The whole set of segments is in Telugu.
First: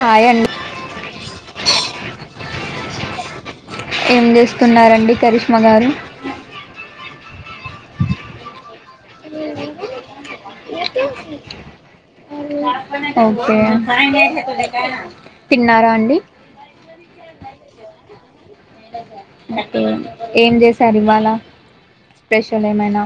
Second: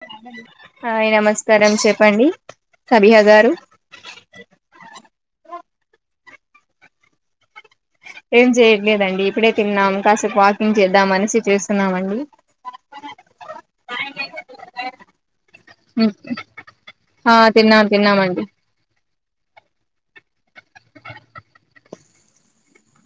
హాయ్ అండి హాయ్ నమస్కారం చెప్పండి సబిహా గారు ఏం చేస్తున్నారండి కరిష్మ గారు ఏం చేయట్లేదండి ఇప్పుడే తిన్నాం కాసేపు వాకింగ్ చేద్దాం మ నేసి చేస్తున్నాం అండి ఓకే తిన్నారా అండి ఆ తిన్నాను ఏం చేసారు ఇవాళ స్పెషల్ ఏమైనా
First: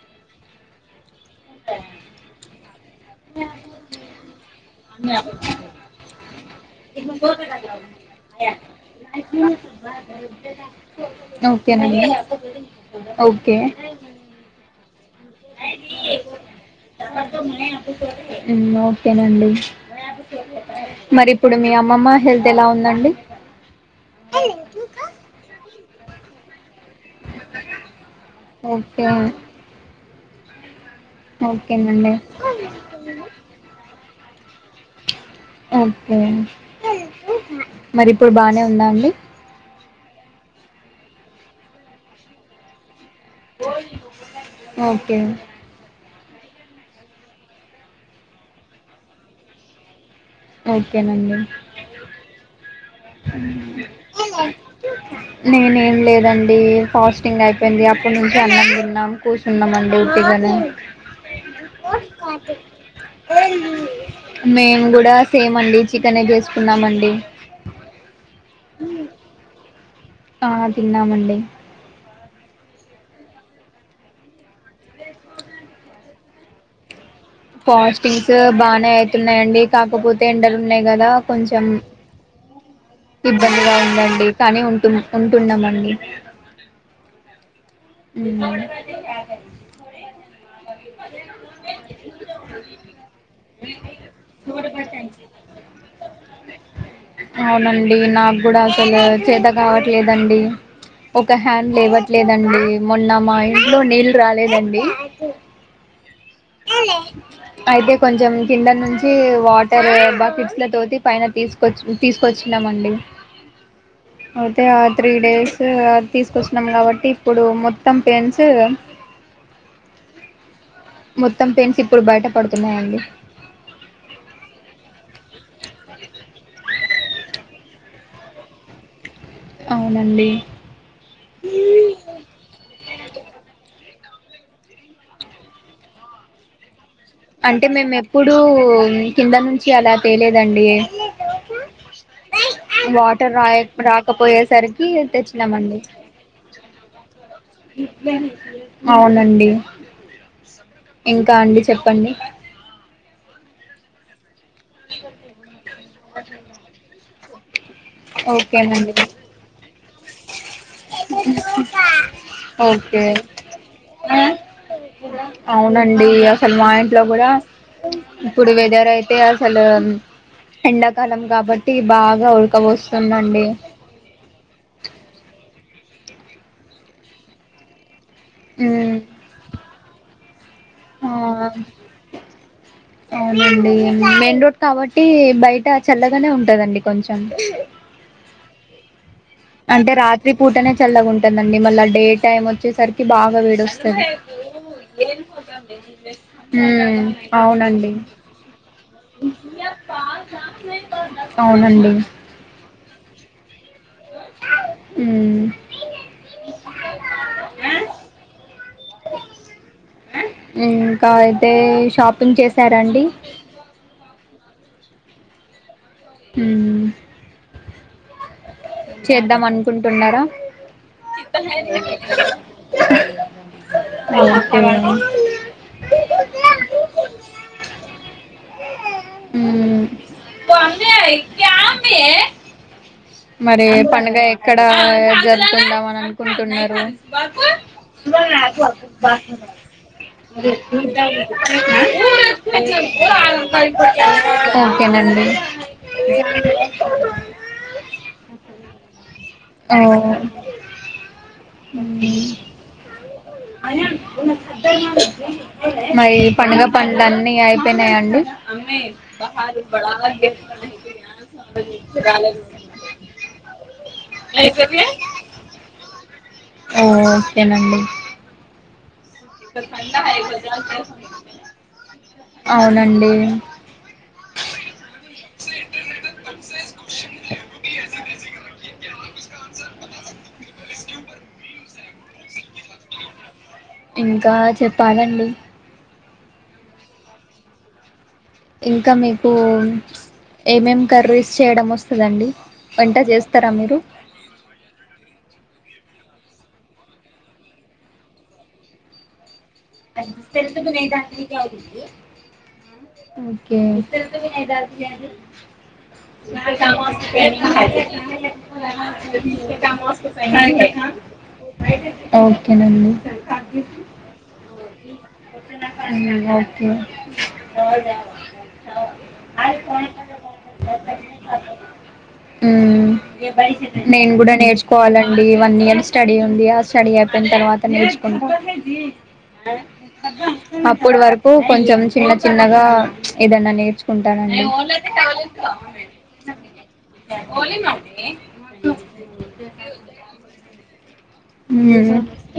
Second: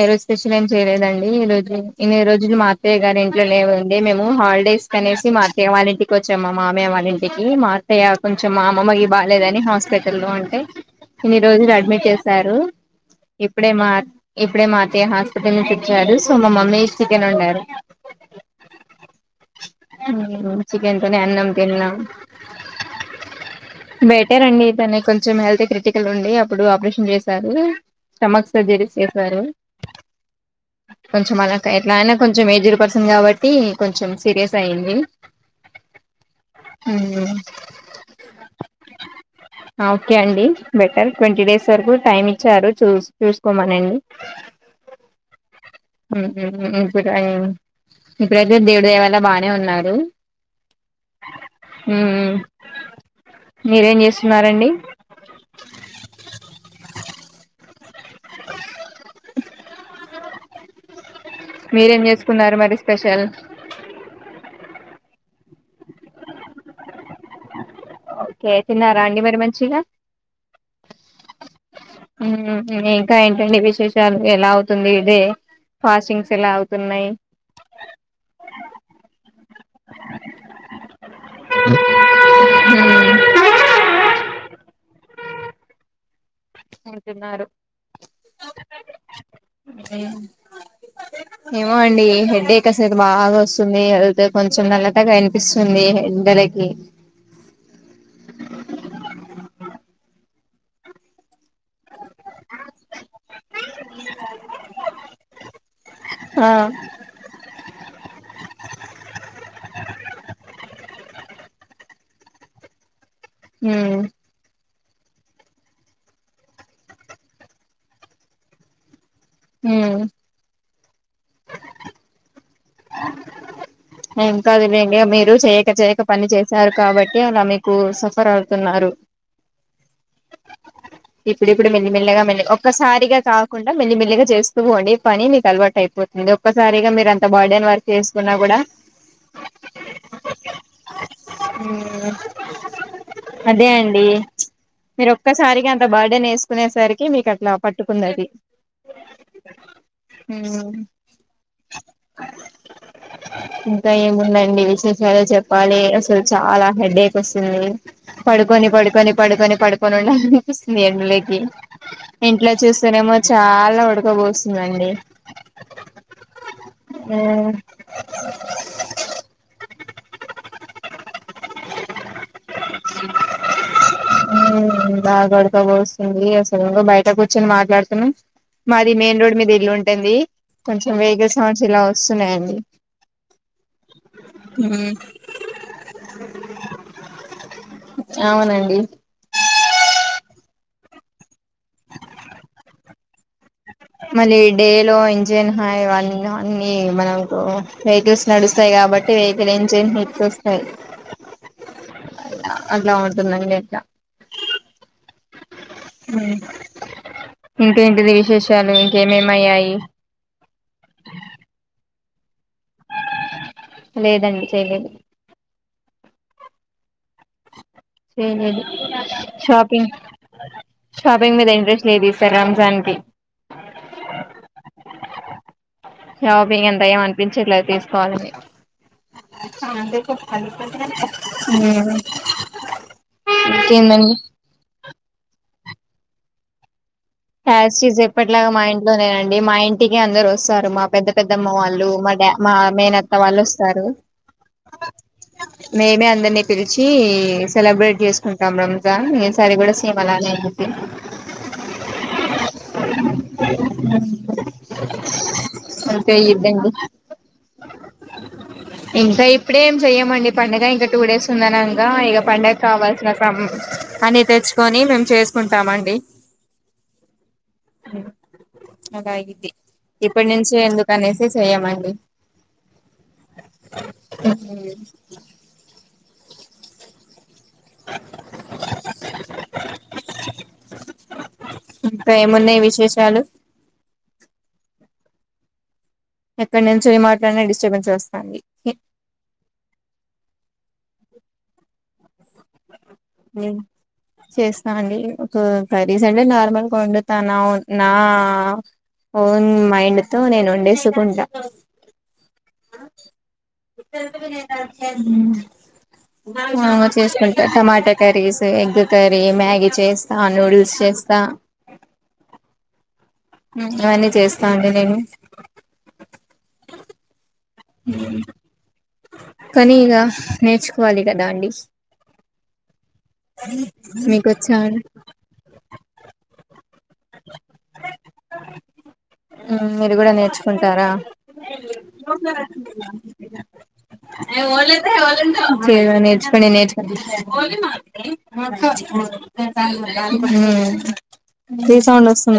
ఏ రోజు స్పెషల్ ఏం చేయలేదండి ఈ రోజు ఇన్ని రోజులు మాఅత్తయ్య గారి ఇంట్లో లేము అండి మేము హాలిడేస్ కనేసి మా అత్తయ్య వాళ్ళ ఇంటికి వచ్చ చ్చాము మామయ్య వాళ్ళ ఇంటికి మా అత్తయ్య కొంచెం మాఅమ్మమ్మకి బాలేదని హాస్పిట లో అంటే ఇన్ని రోజులు అడ్మిట్ ఓకేనండి చేశారు ఓకే ఇప్పుడే మా ఇప్పుడే మా అత్తయ్య హస్పటల్ అదిఇనిపించారు సో మా మమ్మీ చికెన్ వండారు ఉమ్, ఓకేనండి చికెన్ తోనే మరి అన్నం ఇప్పుడు మీ తిన్నాం అమ్మమ్మ హెల్త్ ఎలా ఉందండి బెటర్ అండి ఇతనికి కొంచెం హెల్త్ కి ఇక నుండి అప్పుడు ఆపరేషన్ చేశారు స్టమక్ సర్జరీస్ ఓకే చేసారు. కొంచెం మనకు ఎట్లా ఓకేనండి అయినా కొంచెం ఏజ్డ్ పర్సన్ కాబట్టి కొంచెం సీరియస్ అయ్యింది. మరి ఇప్పుడు బానే ఉందా అండి ఓకే అండి బెటర్ ట్వంటీ డేస్ వరకు టైమ్ ఇచ్చారు చూ చూసుకోమని ఓకె ఇప్పుడై ఇప్పుడైతే దేవుడి దేవాల బానే ఉన్నారు ఓకేనండి మీరేం చేస్తున్నారండి నేనెం లేదండి ఫాస్టింగ్ అయిపోయింది అ ఇప్పుడు నుంచి అన్నం తిన్నాం కూర్చున్నామండి పగానే మీరేం చేసుకున్నారు మరి స్పెషల్ మేమ్ గూడా సేమ్ అండి చికెనె చేసుకున్నామండి ఓకే తిన్నార అండి మరి మంచిగా ఆ తిన్నామండి ముహు ఇంకా ఏంటండి విశేషాలు ఎలా అవుతుంది డే ఫాషింగ్స్ ఇలా అవుతున్నాయి ఫాస్టింగ్స్ బానే అవుతున్నాయండి కాకపోతే ఎండలు ఉన్నాయి కదా కొంచెం ఇబ్బందిగా ఉందండి కాని ఉంటు ఉంటున్నామండి ఉంటున్నారు ఊహు ఏమో అండి ఇ హెడేక్ అసలు బాగా వస్తుంది హెల్త్ కొంచెం నల్లటగా అనిపిస్తుంది. బె ఎండరకి అవునండి నాకు కూడా అసలు చేత కావట్లేదండి ఒక హ్యాండ్ లేవట్లేదం మొన్న మా ఇంట్లో నీళ్ళు రాలేదండి హ్ ఆ అయితే కొంచెం కింద నుంచి వాటర్ బకిట్స్ తోటి పైన తీసుకొచ్చి తీసుకొచ్చినామండి హుమ్ అయితే ఆ త్రీ డేస్ తీసుకొచ్చినాం కాబట్టి ఇప్పుడు మొత్తం పెయిన్స్ ఉమ్ మొత్తం పెన్స్ ఇప్పుడు బయట పడుతున్నాయండి ఏం కాదు లేండి మీరు చేయక చేయక పని చేసారు కాబట్టి ఏ అన్న మీకు సఫర్ అవుతున్నారు అవునండి ఇప్పుడు ఇప్పుడు మెల్లిమెల్లగా మల్లి ఒక్కసారిగా కాకుండా మెల్లిమెల్లిగా చేస్తూ పోండి పని మీకు అలవాటు అయిపోతుంది ఒక్కసారిగా మీరు అంత అంటే బర్డెన్ వర్క్ మేము ఎప్పుడూ చేసుకున్నా కూడా కింద నుంచి అలా తేలేదండి మూ మూ వాటర్ రాయ అదే అండి రాకపోయేసరికి మీరు ఒక్కసారికి తెచ్చినామండి అంత బ బర్త్డేనేసుకునేసరికి మీకు అ అవునండి ఇంకా అండి చెప్పండి ఇంకా ఏముందండి విశేషాలు చెప్పాలి అసలు చాలా హెడేక్ వస్తుంది. పడుకొని ఓకేనండి పడుకొని పడుకొని పడుకొని ఉండాలి అనిపిస్తుంది ఎంలోకి ఇంట్లో ఓకే చూస్తేనేమో చాలా ఉడకబోస్తుందండి అండి అసలు మా ఇంట్లో కూడా ఇప్పుడు వెదర్ అయితే అసలు ఎండాకాలం కాబట్టి బాగా ఉడక బోస్తుందండి ఉ బాగా ఉడకబోస్తుంది అసలు బయట కూచ్చొని మాట్లాడుతున్నాం మాది ఉమ్ మెయిన్ రోడ్ మీద ఇల్లు ఉంటుంది కొంచెం ఆ వెహికల్ సౌండ్స్ ఇలా వస్తున్నాయండి అవునండి మెయిన్ రోడ్ కాబట్టి బయట చల్లగానే ఉంటదండి కొంచెం అ అ అంటే రాత్రి పూటనే చల్లగా ఉంటుందండి మళ్ళా డే టైమ్ వచ్చేసరికి బాగా వేడ మళ్ళీ డే లో ఇంజిన్ హావన్న అన్ని ఉమ్ మనకు అవునండి వెహికల్స్ నడుస్తాయి కాబట్టి వెహికల్ ఎంజన్ హిట్ వస్తాయి అవునండి అలా ఉ అండి అట్లా ఉమ్ ఇంకేంటిది విశేషాలు ఇంకేమేమయ్యాయి ఇంకా అతేే ఏం చేశారండి లేదండి చేయలేదు ఉమ్ చేయలేదు చేద్దాం షాపింగ్ అనుకుంటున్నారా ఇ షాపింగ్ మీద ఇంట్రెస్ట్ లేదు ఈసారి రంజాన్ కి నన్నటవేడి షాపింగ్ అంత ఏం అనిపించేట్లే తీసుకోవాలని మ్మ్ మరి ఇంకేందండి పడుగ ఎక్కడ జరుపుకుందాం అని అనుకుంటున్నారు యాసిటీస్ ఎప్పట్లాగా మా ఇంట్లోనేనండి మా ఇంటికి అందరు వస్తారు మా పెద్ద పెద్దమ్మ వాళ్ళు మా మా మేనత్త వాళ్ళు వస్తారు ఓకేనండి మేమే అందరినీ పిలిచి సెలబ్రేట్ చేసుకుంటాం రోంత ఈ సారి కూడా ఓ సేమ్ అలానే అ అ అంతే మరి పండుగ అయిద్దండి పన్లు అన్ని అయిపోయినాయిండి ఇంకా ఇప్పుడేం చెయ్యమండి పండగ ఇంకా టూ డేస్ ఉందనగా ఇక పండుగ కావాల్సిన అని తెచ్చుకొని మేము చేసుకుంటామండి ఓ ఓకేనండి అలా ఇది ఇప్పటి నుంచి ఎందుకు అనేసి చెయమండి అవునండి స బ ఇంకా ఏం ఉన్నాయి విష్ ఇంకా చెప్పాలండి ఎక్కడ నుంచి మాట్లాడినే డిస్టర్బెన్స్ వస్తాయి ఇంకా మీకు ఏమేం కర్రీస్ చేయడం వస్తుందండి చేస్తా అండి ఒక కర్రీస్ అంటే నార్మల్ గా వండుతనం నా ఓన్ మైండ్ తో నేను వండేసుకుంటా ఓకే మాగా చేసుకుంటా టమాటా కర్రీస్ ఎగ్ వస్తా ఓకేనండి ఇవన్నీ చేస్త ఒకే కానీగా నేర్చుకోవాలి కదా అండి నేను మీకు కూడా వచ్చా నేర్చుకోవాలండి వన్ ఇయర్ స్టడీ ఉంది అస సడి అయిపోయిన తర్వాత నేర్చుకుంటా మీరు కూడా నేర్చుకుంటారా అప్పుడు వరకు కొంచెం చిన్న చిన్నగా ఏదన్నా నేర్చుకుంటానండి నేర్చు ప నేచ అ రీసౌండ్ ఒస్తుందండి.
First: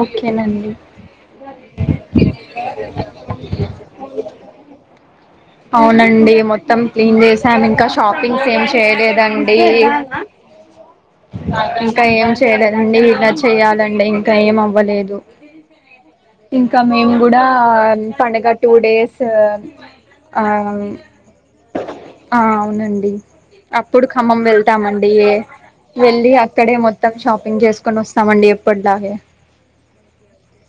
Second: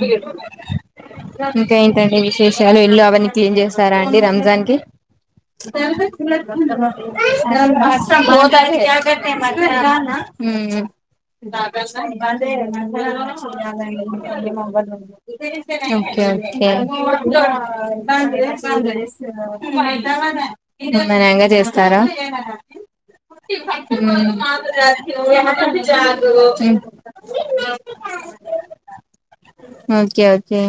ఓకేనండి ఇంకా ఏంటండి విశేషాలు ఇళ్ళు అవన్నీ క్లీన్ జేసారా అండి రంజాన్ కి. అవునండి మొత్తం క్లీన్ చేసాం ఇంకా ! షాపింగ్స్ ఏం భష చేయలేదండి మ్మ్మ్. ఇంకా ఏం చేయలేదండి ఇలా చేయాలండి ఇంకా ఏం అవ్వలేదు ఒకే. ఒకే. ఇంకా మేము కూడా పండగ టూ డేస్ ఆ నిమ్మళంగా జేస్తారా. !? ఆ అవునండి అప్పుడు ఖమ్మం వెళ్తామండి వెళ్ళి మ్మ్మ్మ్, అక్కడే ఊ. ఆగే. Okay okay.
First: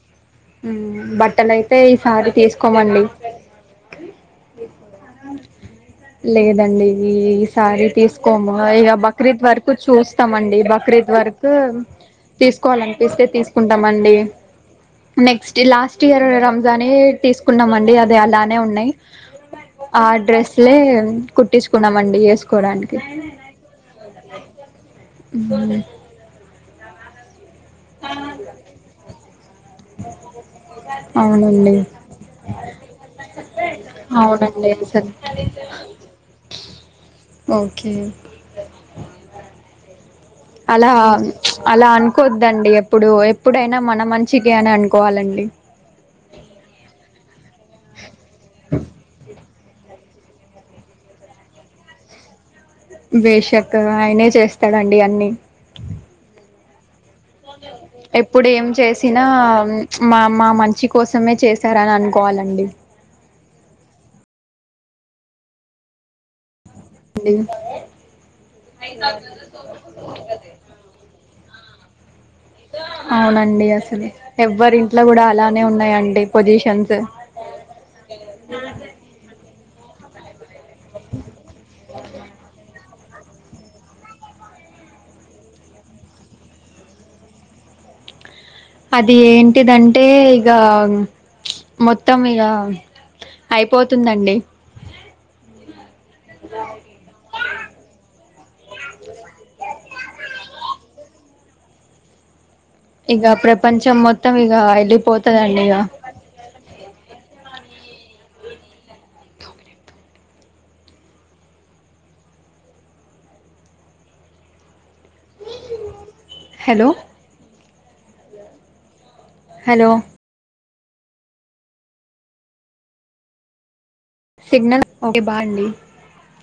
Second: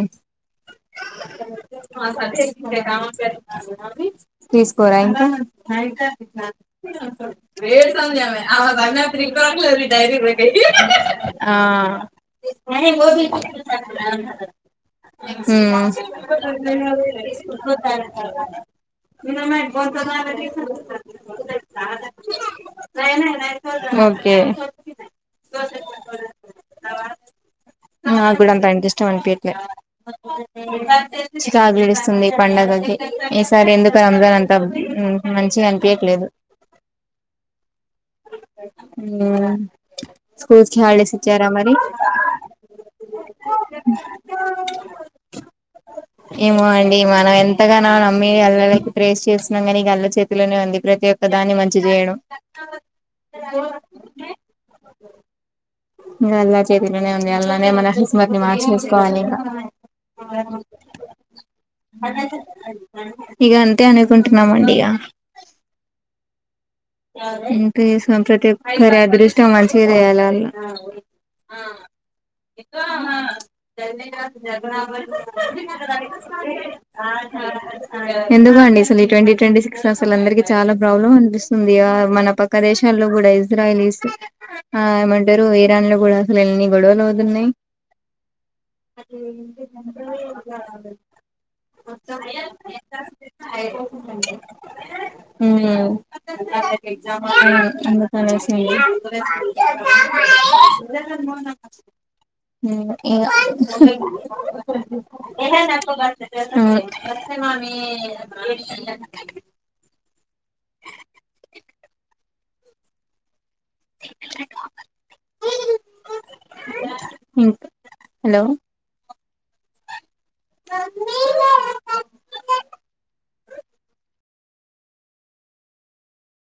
బట్టలు అయితే ఈసారి కా తీసుకోమండి తీస్కోరా ఇంకా.? లేదండి ఈసారి తీసుకోము ఇక బక్రీద్ వరకు చూస్తామండి బక్రీద్ వరకు ఆ. తీసుకోవాలనిపిస్తే తీసుకుంటామండి [unintelligible] నెక్స్ట్ ఊమ్మ్మ్మ్. లాస్ట్ ఇయర్ రంజానే తీసుకున్నామండి అది అలానే ఉన్నాయి ఆ డ్రెస్లే కుట్టించుకున్నామండి వేసుకోడానికి మ్మొ. ఓకే. ఊహు. నా గూడా అంతా అంతిష్టం అనిపిట్లే. అవునండి చికాగ్లేస్తుంది పండగకి, ఈసారి ఎందుకు రంజాన్ అంతాబ్. అవునండి ఊహు మంచిగానిపియట్లేదు. అవ్. ఊవ్వ్. అలా చ్చ్ అలా అన్కోద్దండి ఎప్పుడు, ఎప్పుడైనా మన మంచికె అని అన్. కోవాలండి. ఏ మనం ఎంతగానో నమ్మి అల్లలకి ప్రేస్ చేస్. నంగానీగల్లా చేతిలోనే ఉంది. ప్రతి ఒక్క దాన్ని మంచి జేయడం. బేషకగా ఆయనే చేస్తాడండి అన్ని. ఇగ అల్లా చేతిలోనే ఉంది అల్లానే మన కిస్మత్ ని ఎప్పుడు ఏం మార్చేసుకోవాలి చేసినా ఇగ ప్చ్ మా మా మన్. ఛి కోసమే చేశారననుకోవాలండి. ఇగ అంతే అనుకుంటున్నామండి ఇగ ఇంత జేసిన ప్రతిఒక్కరి అదృష్టం మంచిగా జేయాలన్న. ఆ ఇపా మా అవునండి అసలు ఎవ్వరి ఇంట్లో కూడా అలానే ఉన్నాయండి పొజిషన్స్ ఎన్. ఎందుకండి అసలు ఈ ట్వంటీ ట్వంటీ సిక్స్లో అసలు అందరికి చాలా ప్రాబ్లం అనిపిస్తుంది యా మన పక్క దేశ్. శంలో గూడా ఇజ్రాయిల్, ఇస్. ఆ ఏమంటారు ఇరాన్ లో గూడా రైతుడా అసలు ఎన్ని గొడవలు అవుతున్నాయి అది ఏంటిదంటే ఇగా. ఊహ్మ్. అయిపోతుందండి [unintelligible] అనుసింది. ఊ ఇక ఇగా. ప్రపంచం ఊ. మొత్తం ఇక వెళ్ళిపోతుందండి ఇక అ హలో. హలో. హలో. అ సిగ్నల్ [inaudible] బా అండి.